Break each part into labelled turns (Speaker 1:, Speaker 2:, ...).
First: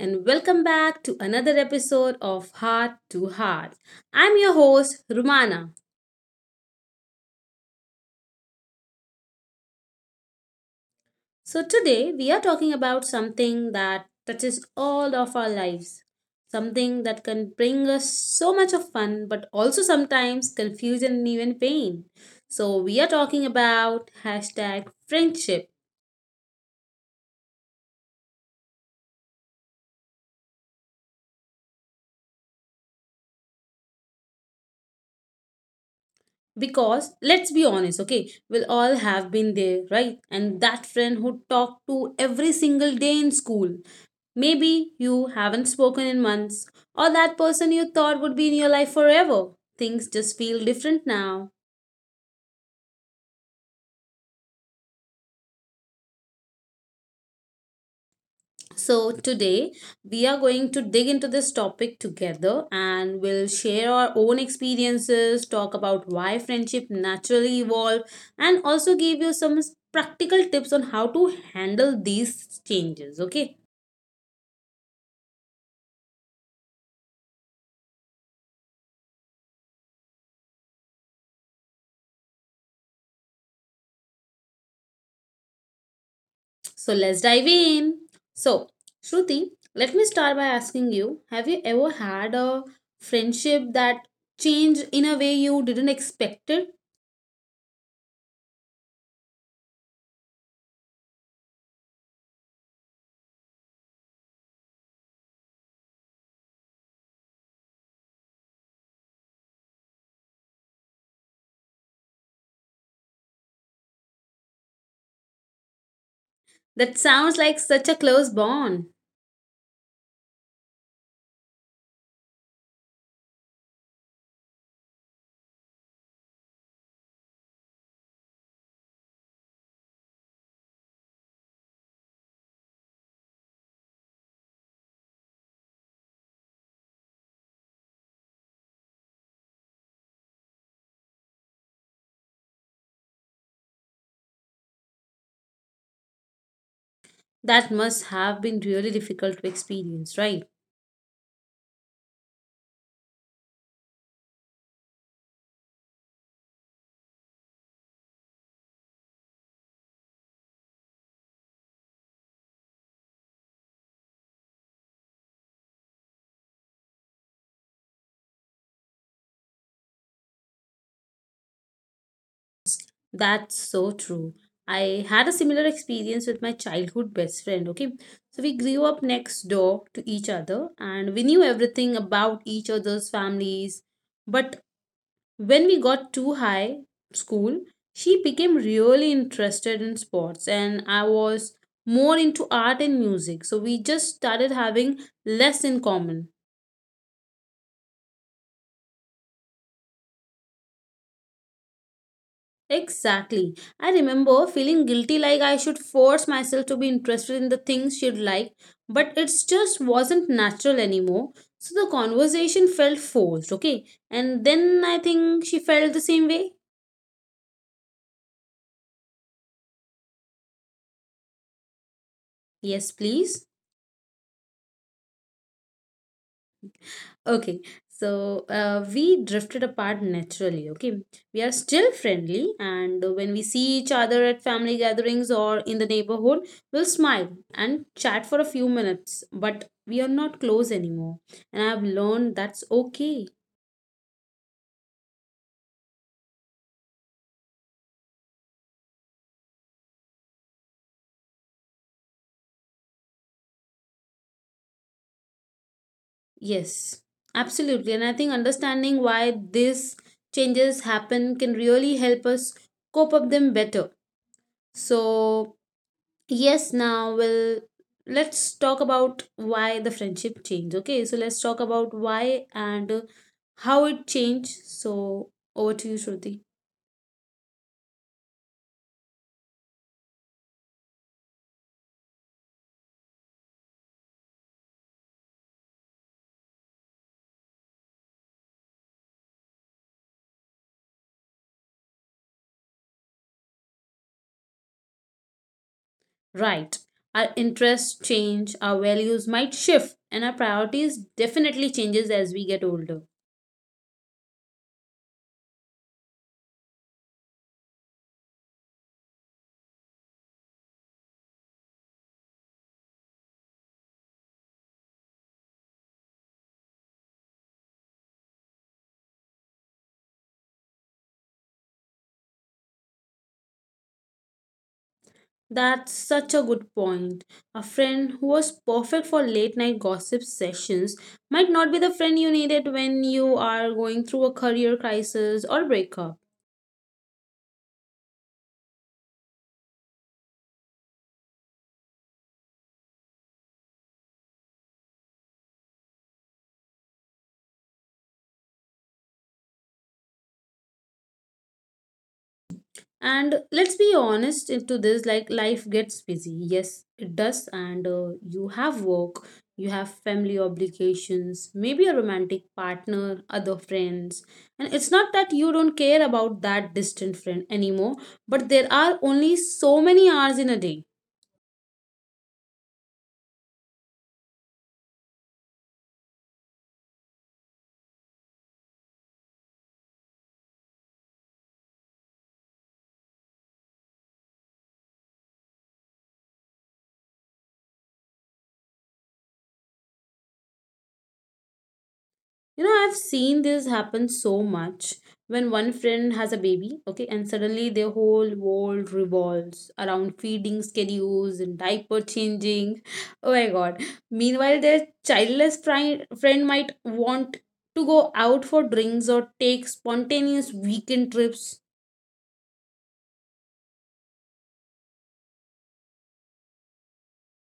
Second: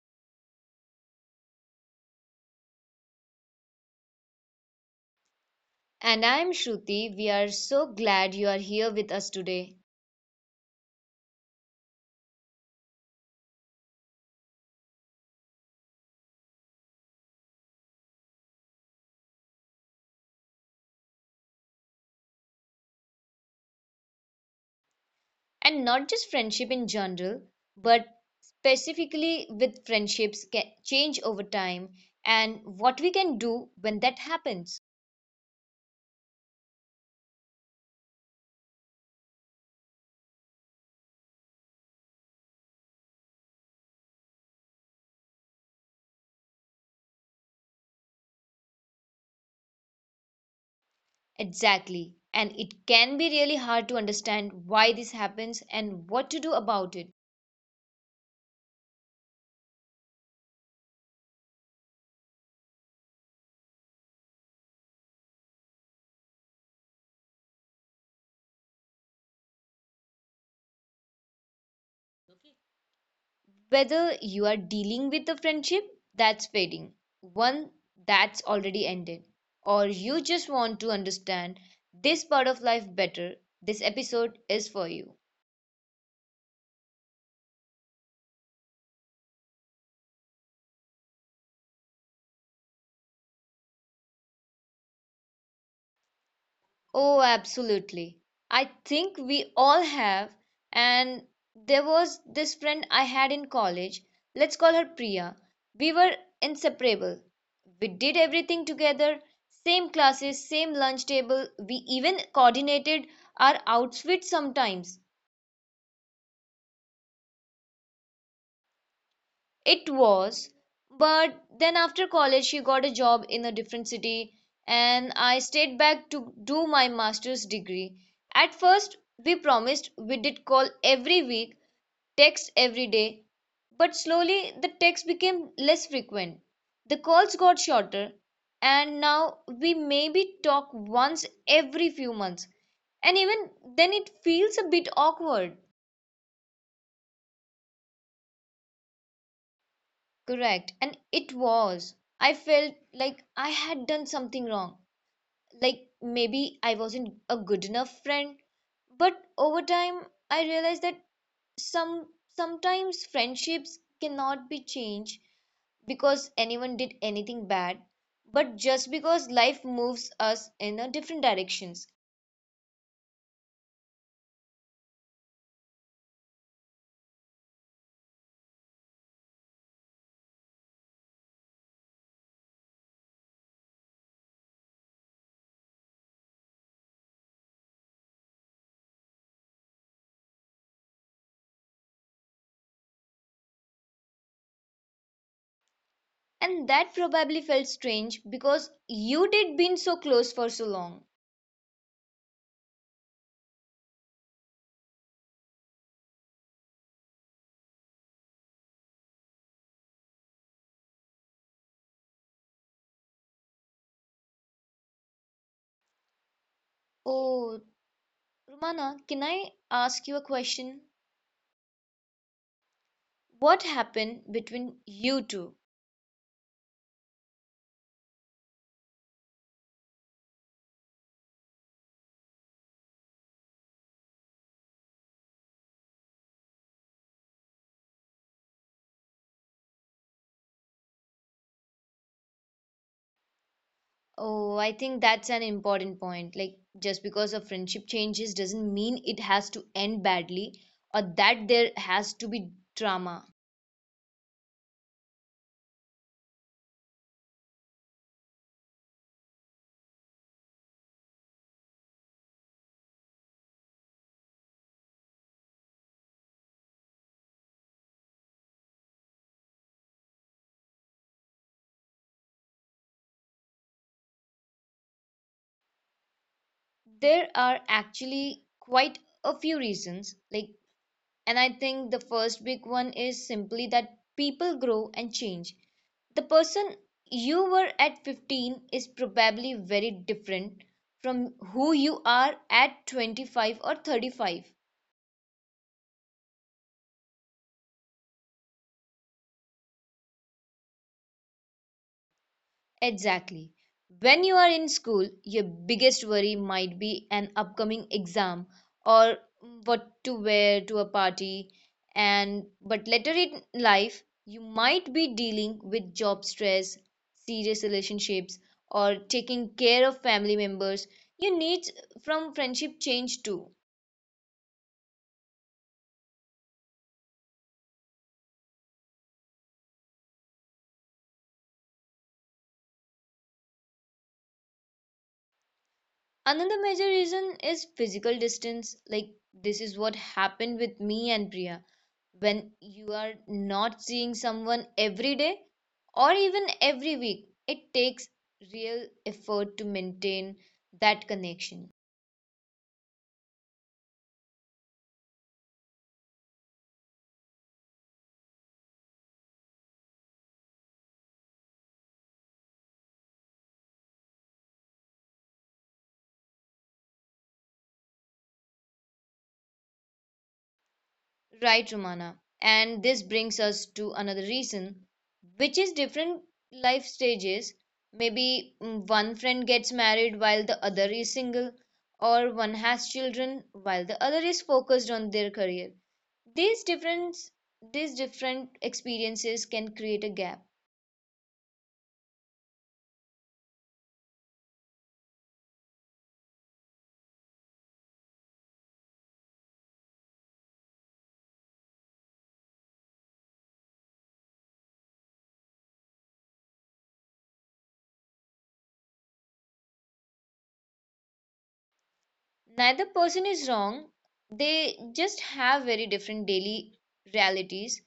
Speaker 1: and welcome back to another episode of Heart to Heart. I'm your host, Rumana.
Speaker 2: And I'm Shruti. We are so glad you are here with us today.
Speaker 1: So, today we are talking about something that touches all of our lives, something that can bring us so much of fun, but also sometimes confusion and even pain. So, we are talking about hashtag
Speaker 2: And not just
Speaker 1: friendship.
Speaker 2: friendship in general, but specifically with change over time and what we can do when that happens.
Speaker 1: Because let's be honest, okay, we'll all have been there, right? And that friend who talked to every single day in school, maybe you haven't spoken in months, or that person you thought would be in your life forever, things just feel different now.
Speaker 2: Exactly. And it can be really hard to understand why this happens and what to do about it.
Speaker 1: So, today we are going to dig into this topic together and we'll share our own experiences, talk about why friendship naturally evolve, and also give you some practical tips on how to handle these changes. Okay,
Speaker 2: Whether you are dealing with a friendship that's fading, one that's already ended, or you just want to understand this part of life better, this episode is for you.
Speaker 1: so let's dive in. So, Shruti, let me start by asking you, have you ever had a friendship that changed in a way you didn't expect it?
Speaker 2: Oh, absolutely. I think we all have. And there was this friend I had in college. Let's call her Priya. We were inseparable. We did everything together, same classes, same lunch table. We even coordinated our outfits sometimes.
Speaker 1: That sounds like such a close bond.
Speaker 2: It was, but then after college she got a job in a different city and I stayed back to do my master's degree. At first, we promised we did call every week, text every day, but slowly the texts became less frequent. The calls got shorter, and now we maybe talk once every few months. And even then, it feels a bit awkward.
Speaker 1: That must have been really difficult to experience, right?
Speaker 2: Correct. And it was. I felt like I had done something wrong. Like maybe I wasn't a good enough friend. But over time, I realized that some sometimes friendships cannot be changed because anyone did anything bad, but just because life moves us in a different directions.
Speaker 1: That's so true. I had a similar experience with my childhood best friend, okay? So we grew up next door to each other and we knew everything about each other's families. But when we got to high school, she became really interested in sports and I was more into art and music. So we just started having less in common.
Speaker 2: And that probably felt strange because you did been so close for so long.
Speaker 1: Exactly. I remember feeling guilty, like I should force myself to be interested in the things she'd like, but it just wasn't natural anymore. So the conversation felt forced, okay? And then I think she felt the same way.
Speaker 2: Oh, Romana, can I ask you a question?
Speaker 1: Yes, please.
Speaker 2: What happened between you two?
Speaker 1: Okay, so we drifted apart naturally. Okay, we are still friendly, and when we see each other at family gatherings or in the neighborhood, we'll smile and chat for a few minutes, but we are not close anymore. And I've learned that's okay.
Speaker 2: Oh, I think that's an important point. Like, just because a friendship changes doesn't mean it has to end badly or that there has to be drama.
Speaker 1: Yes, absolutely. And I think understanding why these changes happen can really help us cope up them better. So yes, now, well, let's talk about why the friendship changed. Okay, so let's talk about why and how it changed. So, over to you, Shruti.
Speaker 2: There are actually quite a few reasons. Like, and I think the first big one is simply that people grow and change. The person you were at 15 is probably very different from who you are at 25 or 35.
Speaker 1: Right. Our interests change, our values might shift, and our priorities definitely changes as we get older.
Speaker 2: Exactly. When you are in school, your biggest worry might be an upcoming exam or what to wear to a party, and but later in life you might be dealing with job stress, serious relationships or taking care of family members. Your needs from friendship change too.
Speaker 1: That's such a good point. A friend who was perfect for late night gossip sessions might not be the friend you needed when you are going through a career crisis or breakup.
Speaker 2: Another major reason is physical distance. Like, this is what happened with me and Priya. When you are not seeing someone every day or even every week, it takes real effort to maintain that connection.
Speaker 1: And let's be honest into this, like, life gets busy. Yes, it does, and you have work, you have family obligations, maybe a romantic partner, other friends, and it's not that you don't care about that distant friend anymore, but there are only so many hours in a day.
Speaker 2: Right, Romana. And this brings us to another reason, which is different life stages. Maybe one friend gets married while the other is single, or one has children while the other is focused on their career. These different these different experiences can create a gap.
Speaker 1: You know, I've seen this happen so much when one friend has a baby, okay, and suddenly their whole world revolves around feeding schedules and diaper changing. Oh my god. Meanwhile, their childless friend might want to go out for drinks or take spontaneous weekend trips.
Speaker 2: Neither person is wrong. They just have very different daily realities,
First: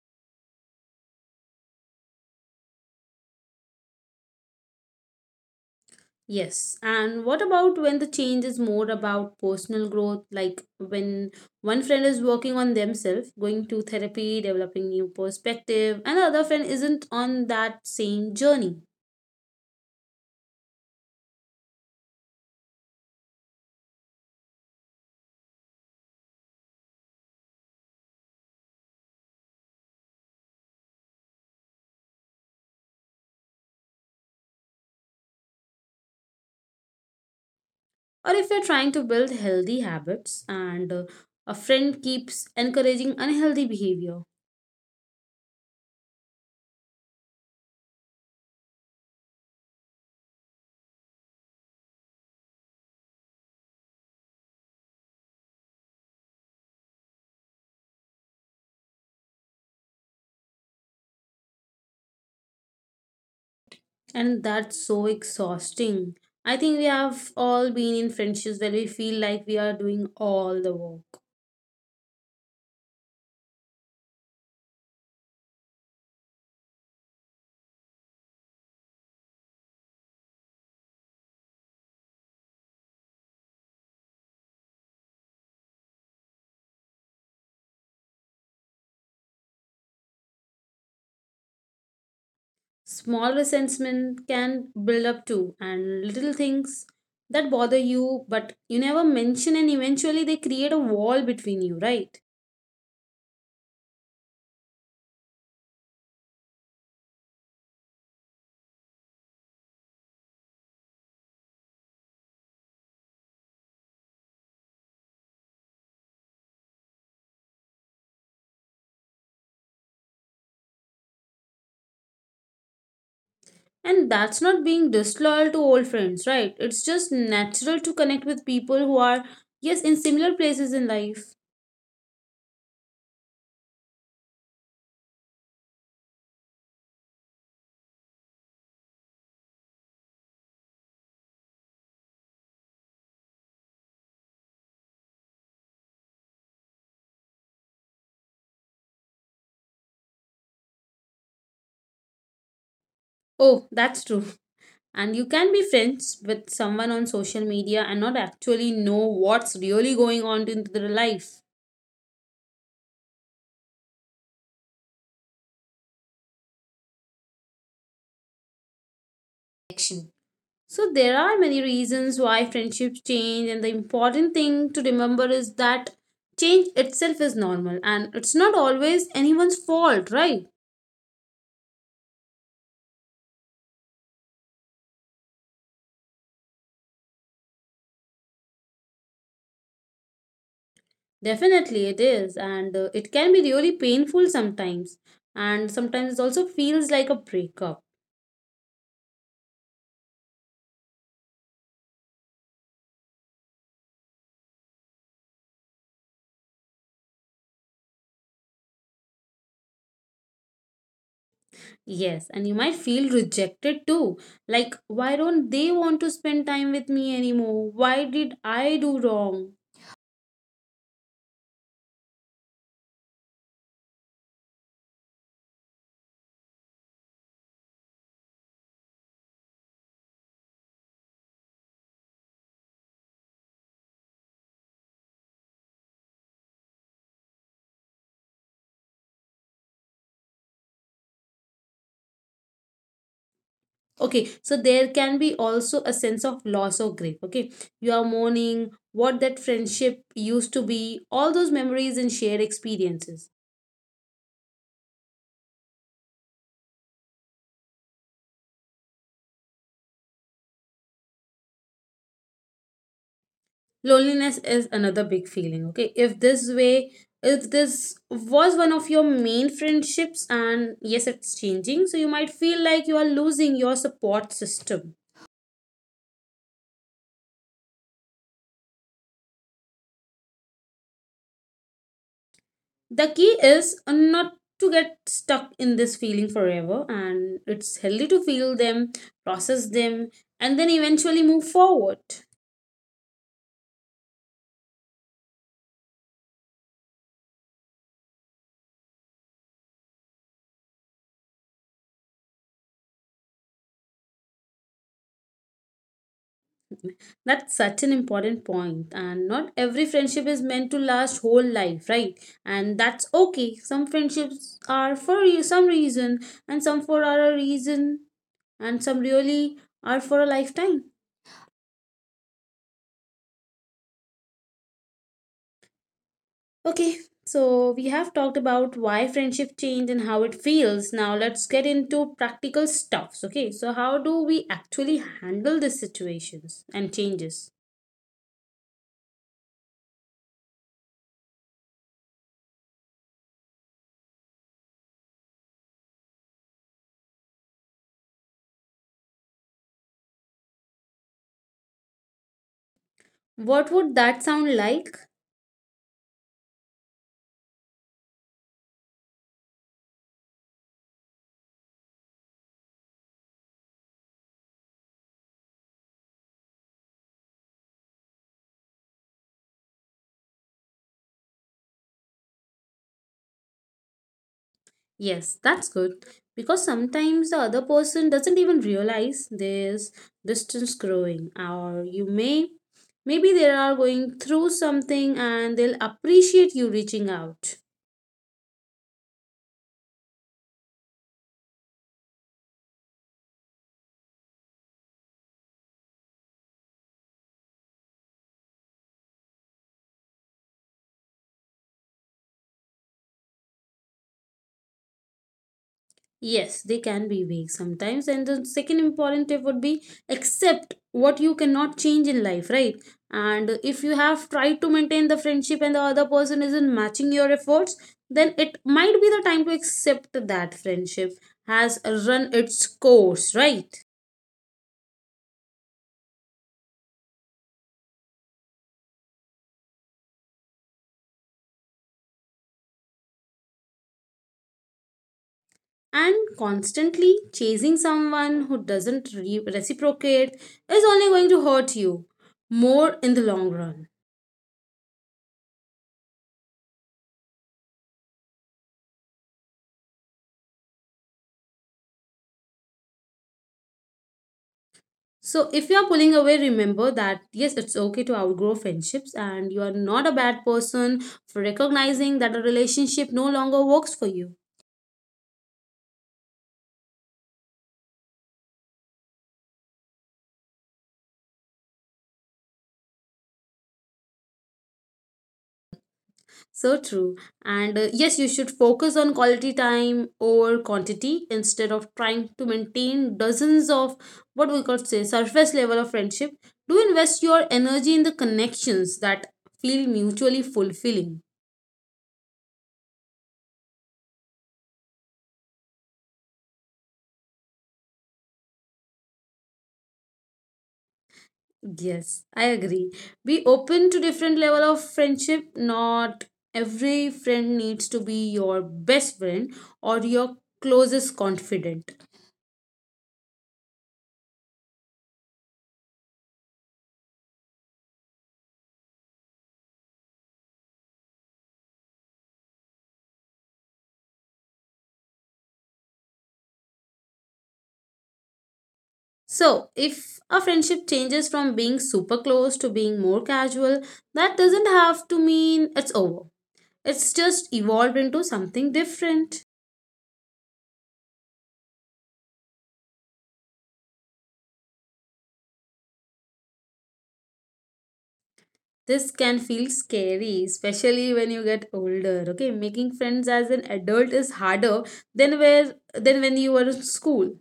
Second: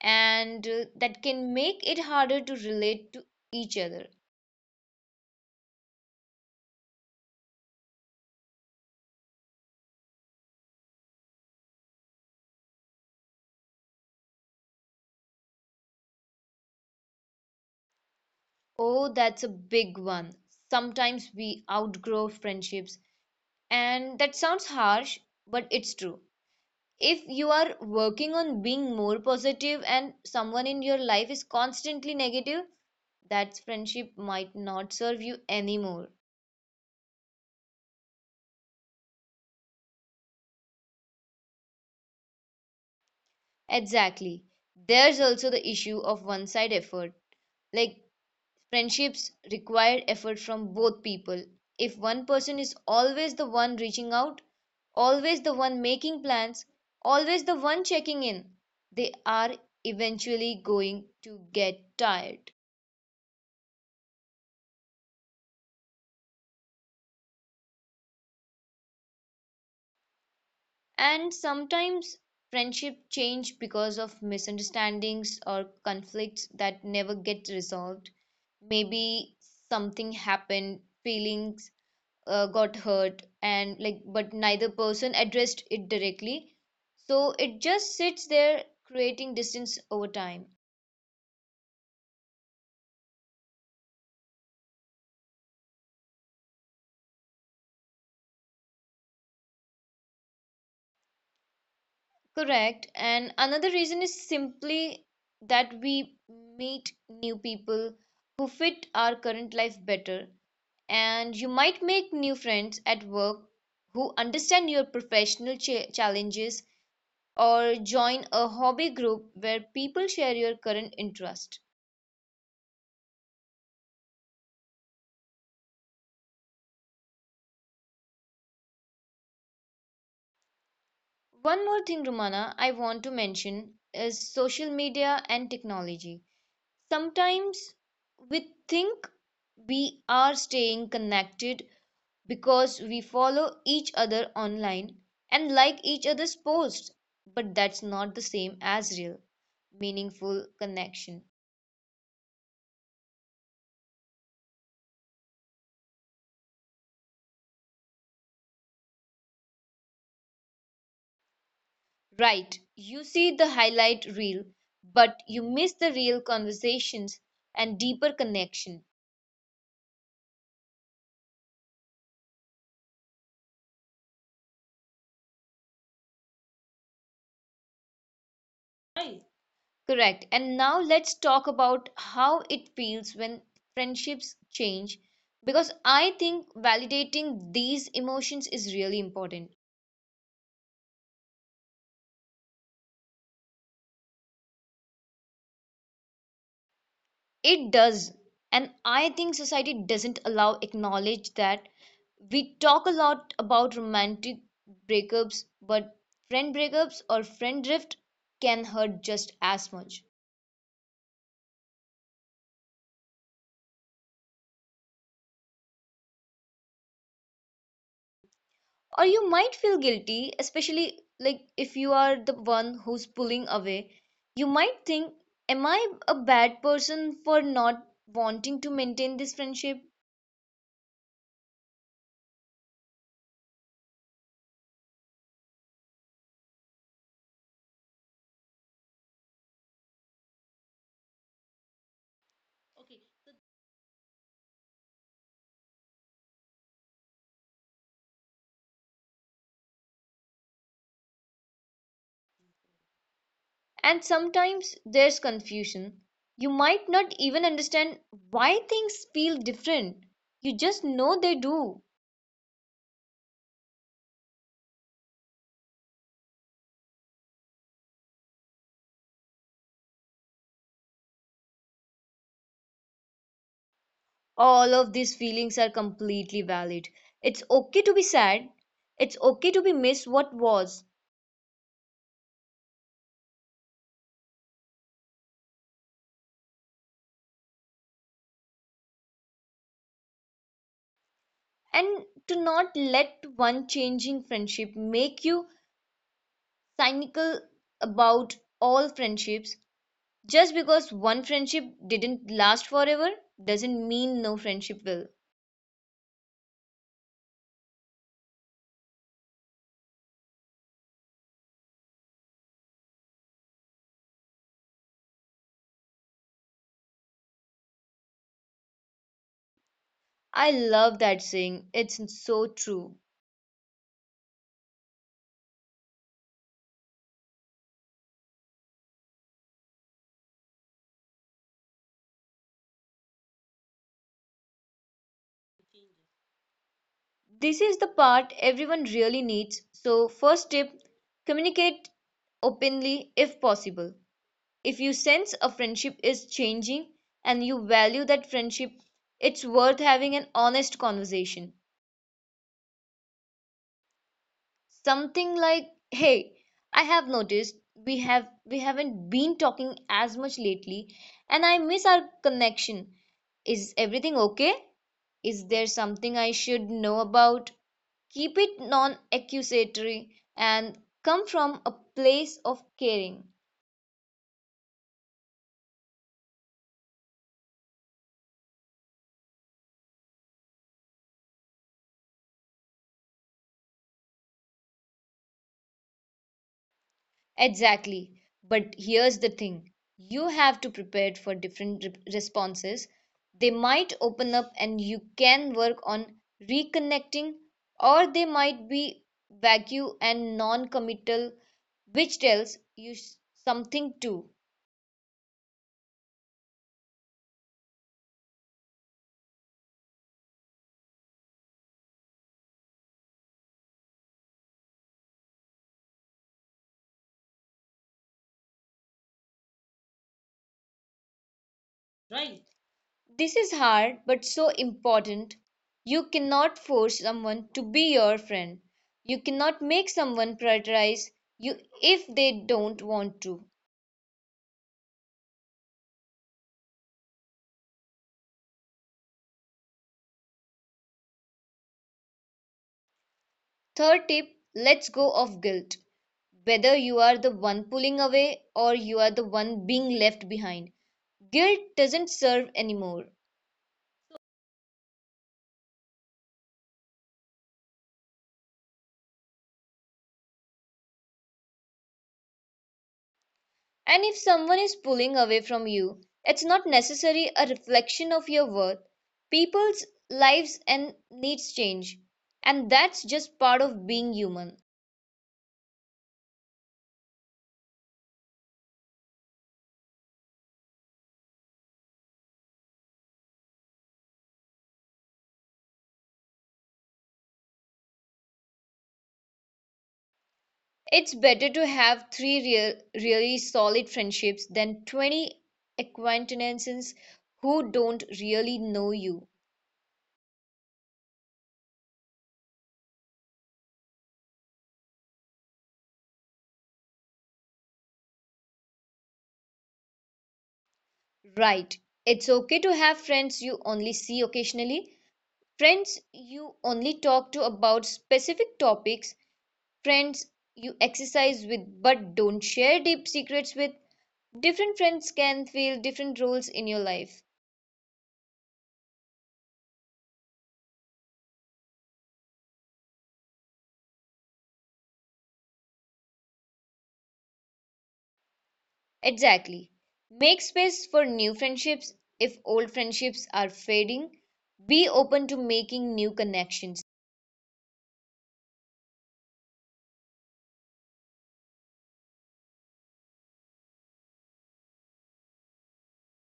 Speaker 2: and that can make it harder to relate to each other.
Speaker 1: Yes. And what about when the change is more about personal growth, like when one friend is working on themselves, going to therapy, developing new perspective, and the other friend isn't on that same journey?
Speaker 2: Oh, that's a big one. Sometimes we outgrow friendships, and that sounds harsh, but it's true. If you are working on being more positive and someone in your life is constantly negative, that friendship might not serve you anymore.
Speaker 1: Or if you're trying to build healthy habits and a friend keeps encouraging unhealthy
Speaker 2: Exactly.
Speaker 1: behavior,
Speaker 2: There's also the issue of one side effort. Like, friendships require effort from both people. If one person is always the one reaching out, always the one making plans, always the one checking in, they are eventually going to get tired.
Speaker 1: and that's so exhausting. I think we have all been in friendships where we feel like we are doing all the work.
Speaker 2: And sometimes friendship change because of misunderstandings or conflicts that never get resolved. Maybe something happened, feelings got hurt, and like but neither person addressed it directly, so it just sits there creating distance over time.
Speaker 1: Small resentment can build up too, and little things that bother you, but you never mention, and eventually they create a wall between you, right?
Speaker 2: Correct. And another reason is simply that we meet new people who fit our current life better. And you might make new friends at work who understand your challenges, or join a hobby group where people share your current interest.
Speaker 1: And that's not being disloyal to old friends, right? It's just natural to connect with people who are, yes, in similar places in life.
Speaker 2: One more thing, Romana, I want to mention is social media and technology. Sometimes we think we are staying connected because we follow each other online and like each other's posts, but that's not the same as real, meaningful connection.
Speaker 1: Oh, that's true. And you can be friends with someone on social media and not actually know what's really going on in their life.
Speaker 2: Right, you see the highlight reel, but you miss the real conversations and deeper connection.
Speaker 1: So there are many reasons why friendships change, and the important thing to remember is that change itself is normal and it's not always
Speaker 2: Right.
Speaker 1: anyone's fault,
Speaker 2: Correct.
Speaker 1: right?
Speaker 2: And now let's talk about how it feels when friendships change, because I think validating these emotions is really important.
Speaker 1: Definitely it is, and it can be really painful sometimes, and sometimes it also feels like a
Speaker 2: It
Speaker 1: breakup.
Speaker 2: does. And I think society doesn't allow acknowledge that. We talk a lot about romantic breakups, but friend breakups or friend drift can hurt just as much.
Speaker 1: Yes, and you might feel rejected too. Like, why don't they want to spend time with me anymore? Why did I do
Speaker 2: Or you
Speaker 1: wrong?
Speaker 2: might feel guilty, especially like if you are the one who's pulling away. You might think, am I a bad person for not wanting to maintain this friendship?
Speaker 1: Okay, so there can be also a sense of loss or grief. Okay, you are mourning what that friendship used to be, all those memories and shared experiences.
Speaker 2: And sometimes there's confusion. You might not even understand why things feel different. You just know they do.
Speaker 1: Loneliness is another big feeling. Okay, if this was one of your main friendships and yes it's changing, so you might feel like you are losing your support system.
Speaker 2: All of these feelings are completely valid. It's okay to be sad, it's okay to be miss what was.
Speaker 1: The key is not to get stuck in this feeling forever, and it's healthy to feel them, process them, and then eventually move forward.
Speaker 2: And to not let one changing friendship make you cynical about all friendships. Just because one friendship didn't last forever doesn't mean no friendship will.
Speaker 1: That's such an important point, and not every friendship is meant to last whole life, right? And that's okay. Some friendships are for you some reason, and some for other reason, and some really are for a lifetime.
Speaker 2: I love that saying. It's so true.
Speaker 1: Okay, so we have talked about why friendship change and how it feels. Now let's get into practical stuffs. Okay, so how do we actually handle these situations and changes?
Speaker 2: This is the part everyone really needs. So, first tip, communicate openly if possible. If you sense a friendship is changing and you value that friendship, it's worth having an honest conversation.
Speaker 1: What would that sound like?
Speaker 2: Something like, "Hey, I have noticed we haven't been talking as much lately, and I miss our connection. Is everything okay? Is there something I should know about?" Keep it non accusatory and come from a place of caring.
Speaker 1: Yes, that's good because sometimes the other person doesn't even realize there's distance growing, or you may, maybe they are going through something and they'll appreciate you reaching out.
Speaker 2: Exactly. But here's the thing, you have to prepare for different responses. They might open up and you can work on reconnecting, or they might be vague and non committal, which tells you something too.
Speaker 1: Yes, they can be vague sometimes. And the second important tip would be accept what you cannot change in life, right? And if you have tried to maintain the friendship and the other person isn't matching your efforts, then it might be the time to accept that friendship has run its course, right?
Speaker 2: This is hard but so important. You cannot force someone to be your friend. You cannot make someone prioritize you if they don't want to.
Speaker 1: And constantly chasing someone who doesn't reciprocate is only going to hurt you more in the long run.
Speaker 2: Third tip, let's go of guilt. Whether you are the one pulling away or you are the one being left behind, guilt doesn't serve anymore.
Speaker 1: So if you're pulling away, remember that yes, it's okay to outgrow friendships and you are not a bad person for recognizing that a relationship no longer works for you.
Speaker 2: And if someone is pulling away from you, it's not necessarily a reflection of your worth. People's lives and needs change, and that's just part of being human.
Speaker 1: So true. And yes, you should focus on quality time over quantity instead of trying to maintain dozens of what we could say surface level of friendship. Do invest your energy in the connections that feel mutually fulfilling.
Speaker 2: It's better to have three real, really solid friendships than 20 acquaintances who don't really know you.
Speaker 1: Yes, I agree. Be open to different level of friendship. Not every friend needs to be your best friend or your closest confidant.
Speaker 2: Right. It's okay to have friends you only see occasionally, friends you only talk to about specific topics, friends you exercise with but don't share deep secrets with. Different friends can fill different roles in your life.
Speaker 1: So, if a friendship changes from being super close to being more casual, that doesn't have to mean it's over. It's just evolved into something different.
Speaker 2: Exactly. Make space for new friendships if old friendships are fading. Be open to making new connections.
Speaker 1: This can feel scary, especially when you get older. Okay, making friends as an adult is harder than where than when you were in school.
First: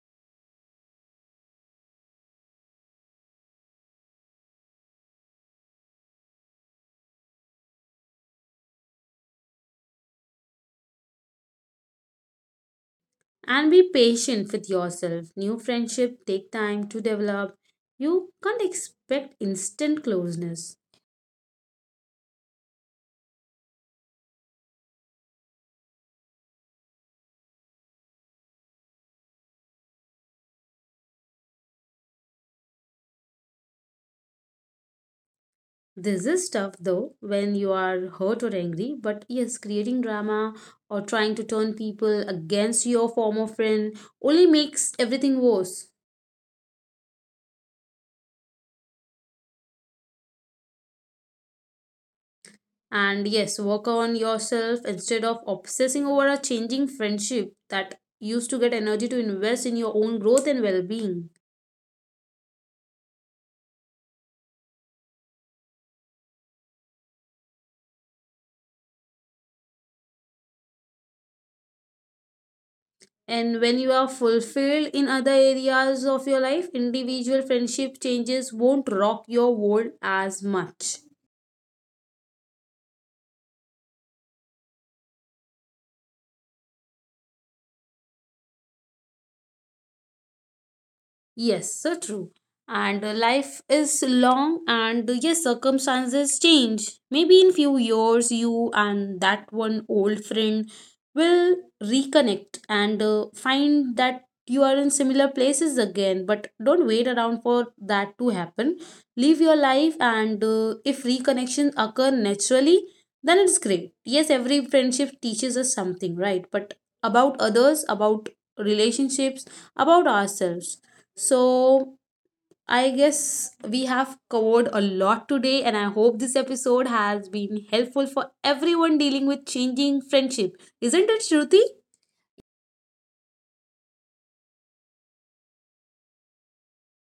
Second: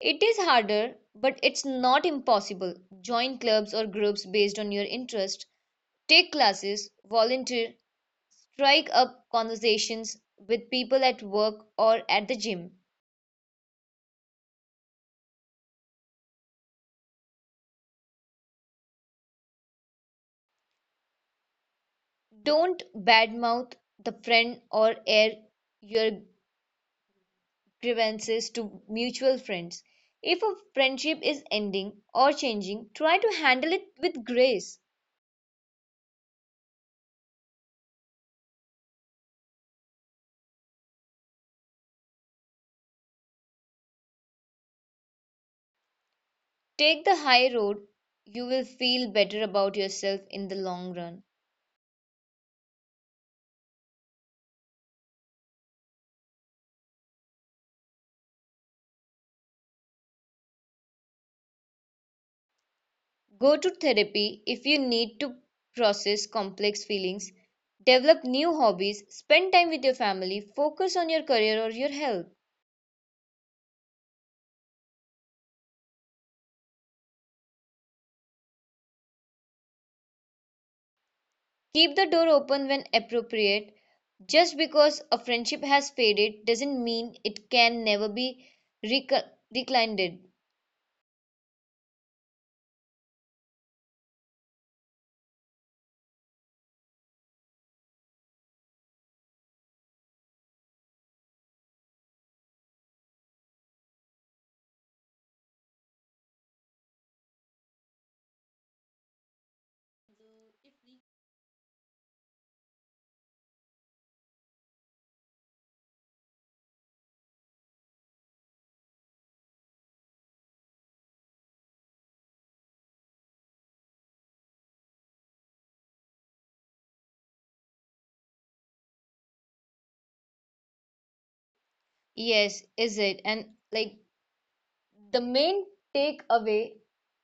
Speaker 2: It is harder, but it's not impossible. Join clubs or groups based on your interest, take classes, volunteer, strike up conversations with people at work or at the gym.
Speaker 1: And be patient with yourself. New friendship take time to develop. You can't expect instant closeness.
Speaker 2: Don't badmouth the friend or air your grievances to mutual friends. If a friendship is ending or changing, try to handle it with grace.
Speaker 1: This is tough though when you are hurt or angry, but yes, creating drama or trying to turn people against your former friend only makes everything worse.
Speaker 2: Take the high road. You will feel better about yourself in the long run.
Speaker 1: And yes, work on yourself instead of obsessing over a changing friendship that used to get energy to invest in your own growth and well being.
Speaker 2: Go to therapy if you need to process complex feelings, develop new hobbies, spend time with your family, focus on your career or your health.
Speaker 1: And when you are fulfilled in other areas of your life, individual friendship changes won't rock your world as much.
Speaker 2: Keep the door open when appropriate. Just because a friendship has faded doesn't mean it can never be recli- reclined.
Speaker 1: Yes, so true. And life is long, and yes, circumstances change. Maybe in few years, you and that one old friend will reconnect and find that you are in similar places again. But don't wait around for that to happen. Live your life, and if reconnection occur naturally, then it's great. Yes, every friendship teaches us something, right? But about others, about relationships, about ourselves. So, I guess we have covered a lot today, and I hope this episode has been helpful for everyone dealing with changing friendship. Isn't it, Shruti?
Speaker 2: Yes, is it? And like, the main takeaway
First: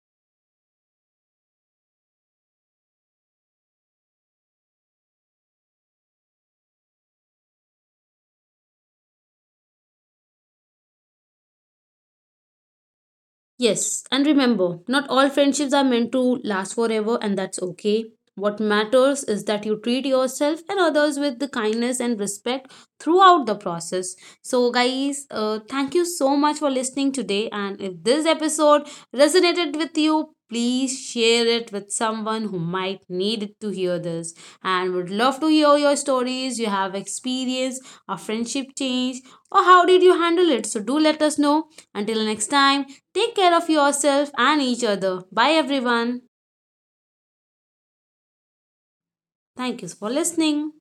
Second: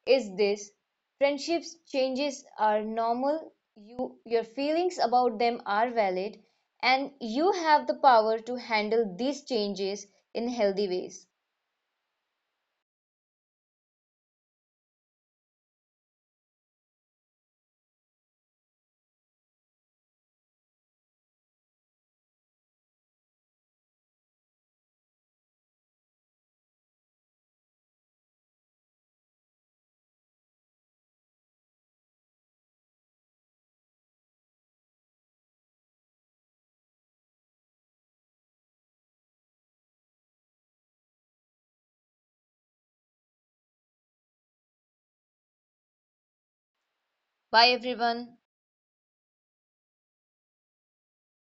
Speaker 2: is this: friendships changes are normal, you your feelings about them are valid, and you have the power to handle these changes in healthy ways.
Speaker 1: Yes, and remember, not all friendships are meant to last forever, and that's okay. What matters is that you treat yourself and others with the kindness and respect throughout the process. So, guys, thank you so much for listening today. And if this episode resonated with you, please share it with someone who might need to hear this, and would love to hear your stories you have experienced, a friendship change, or how did you handle it. So, do let us know. Until next time. Take care of yourself and each other. Bye, everyone.
Speaker 2: Bye everyone.
Speaker 1: Thank you for listening.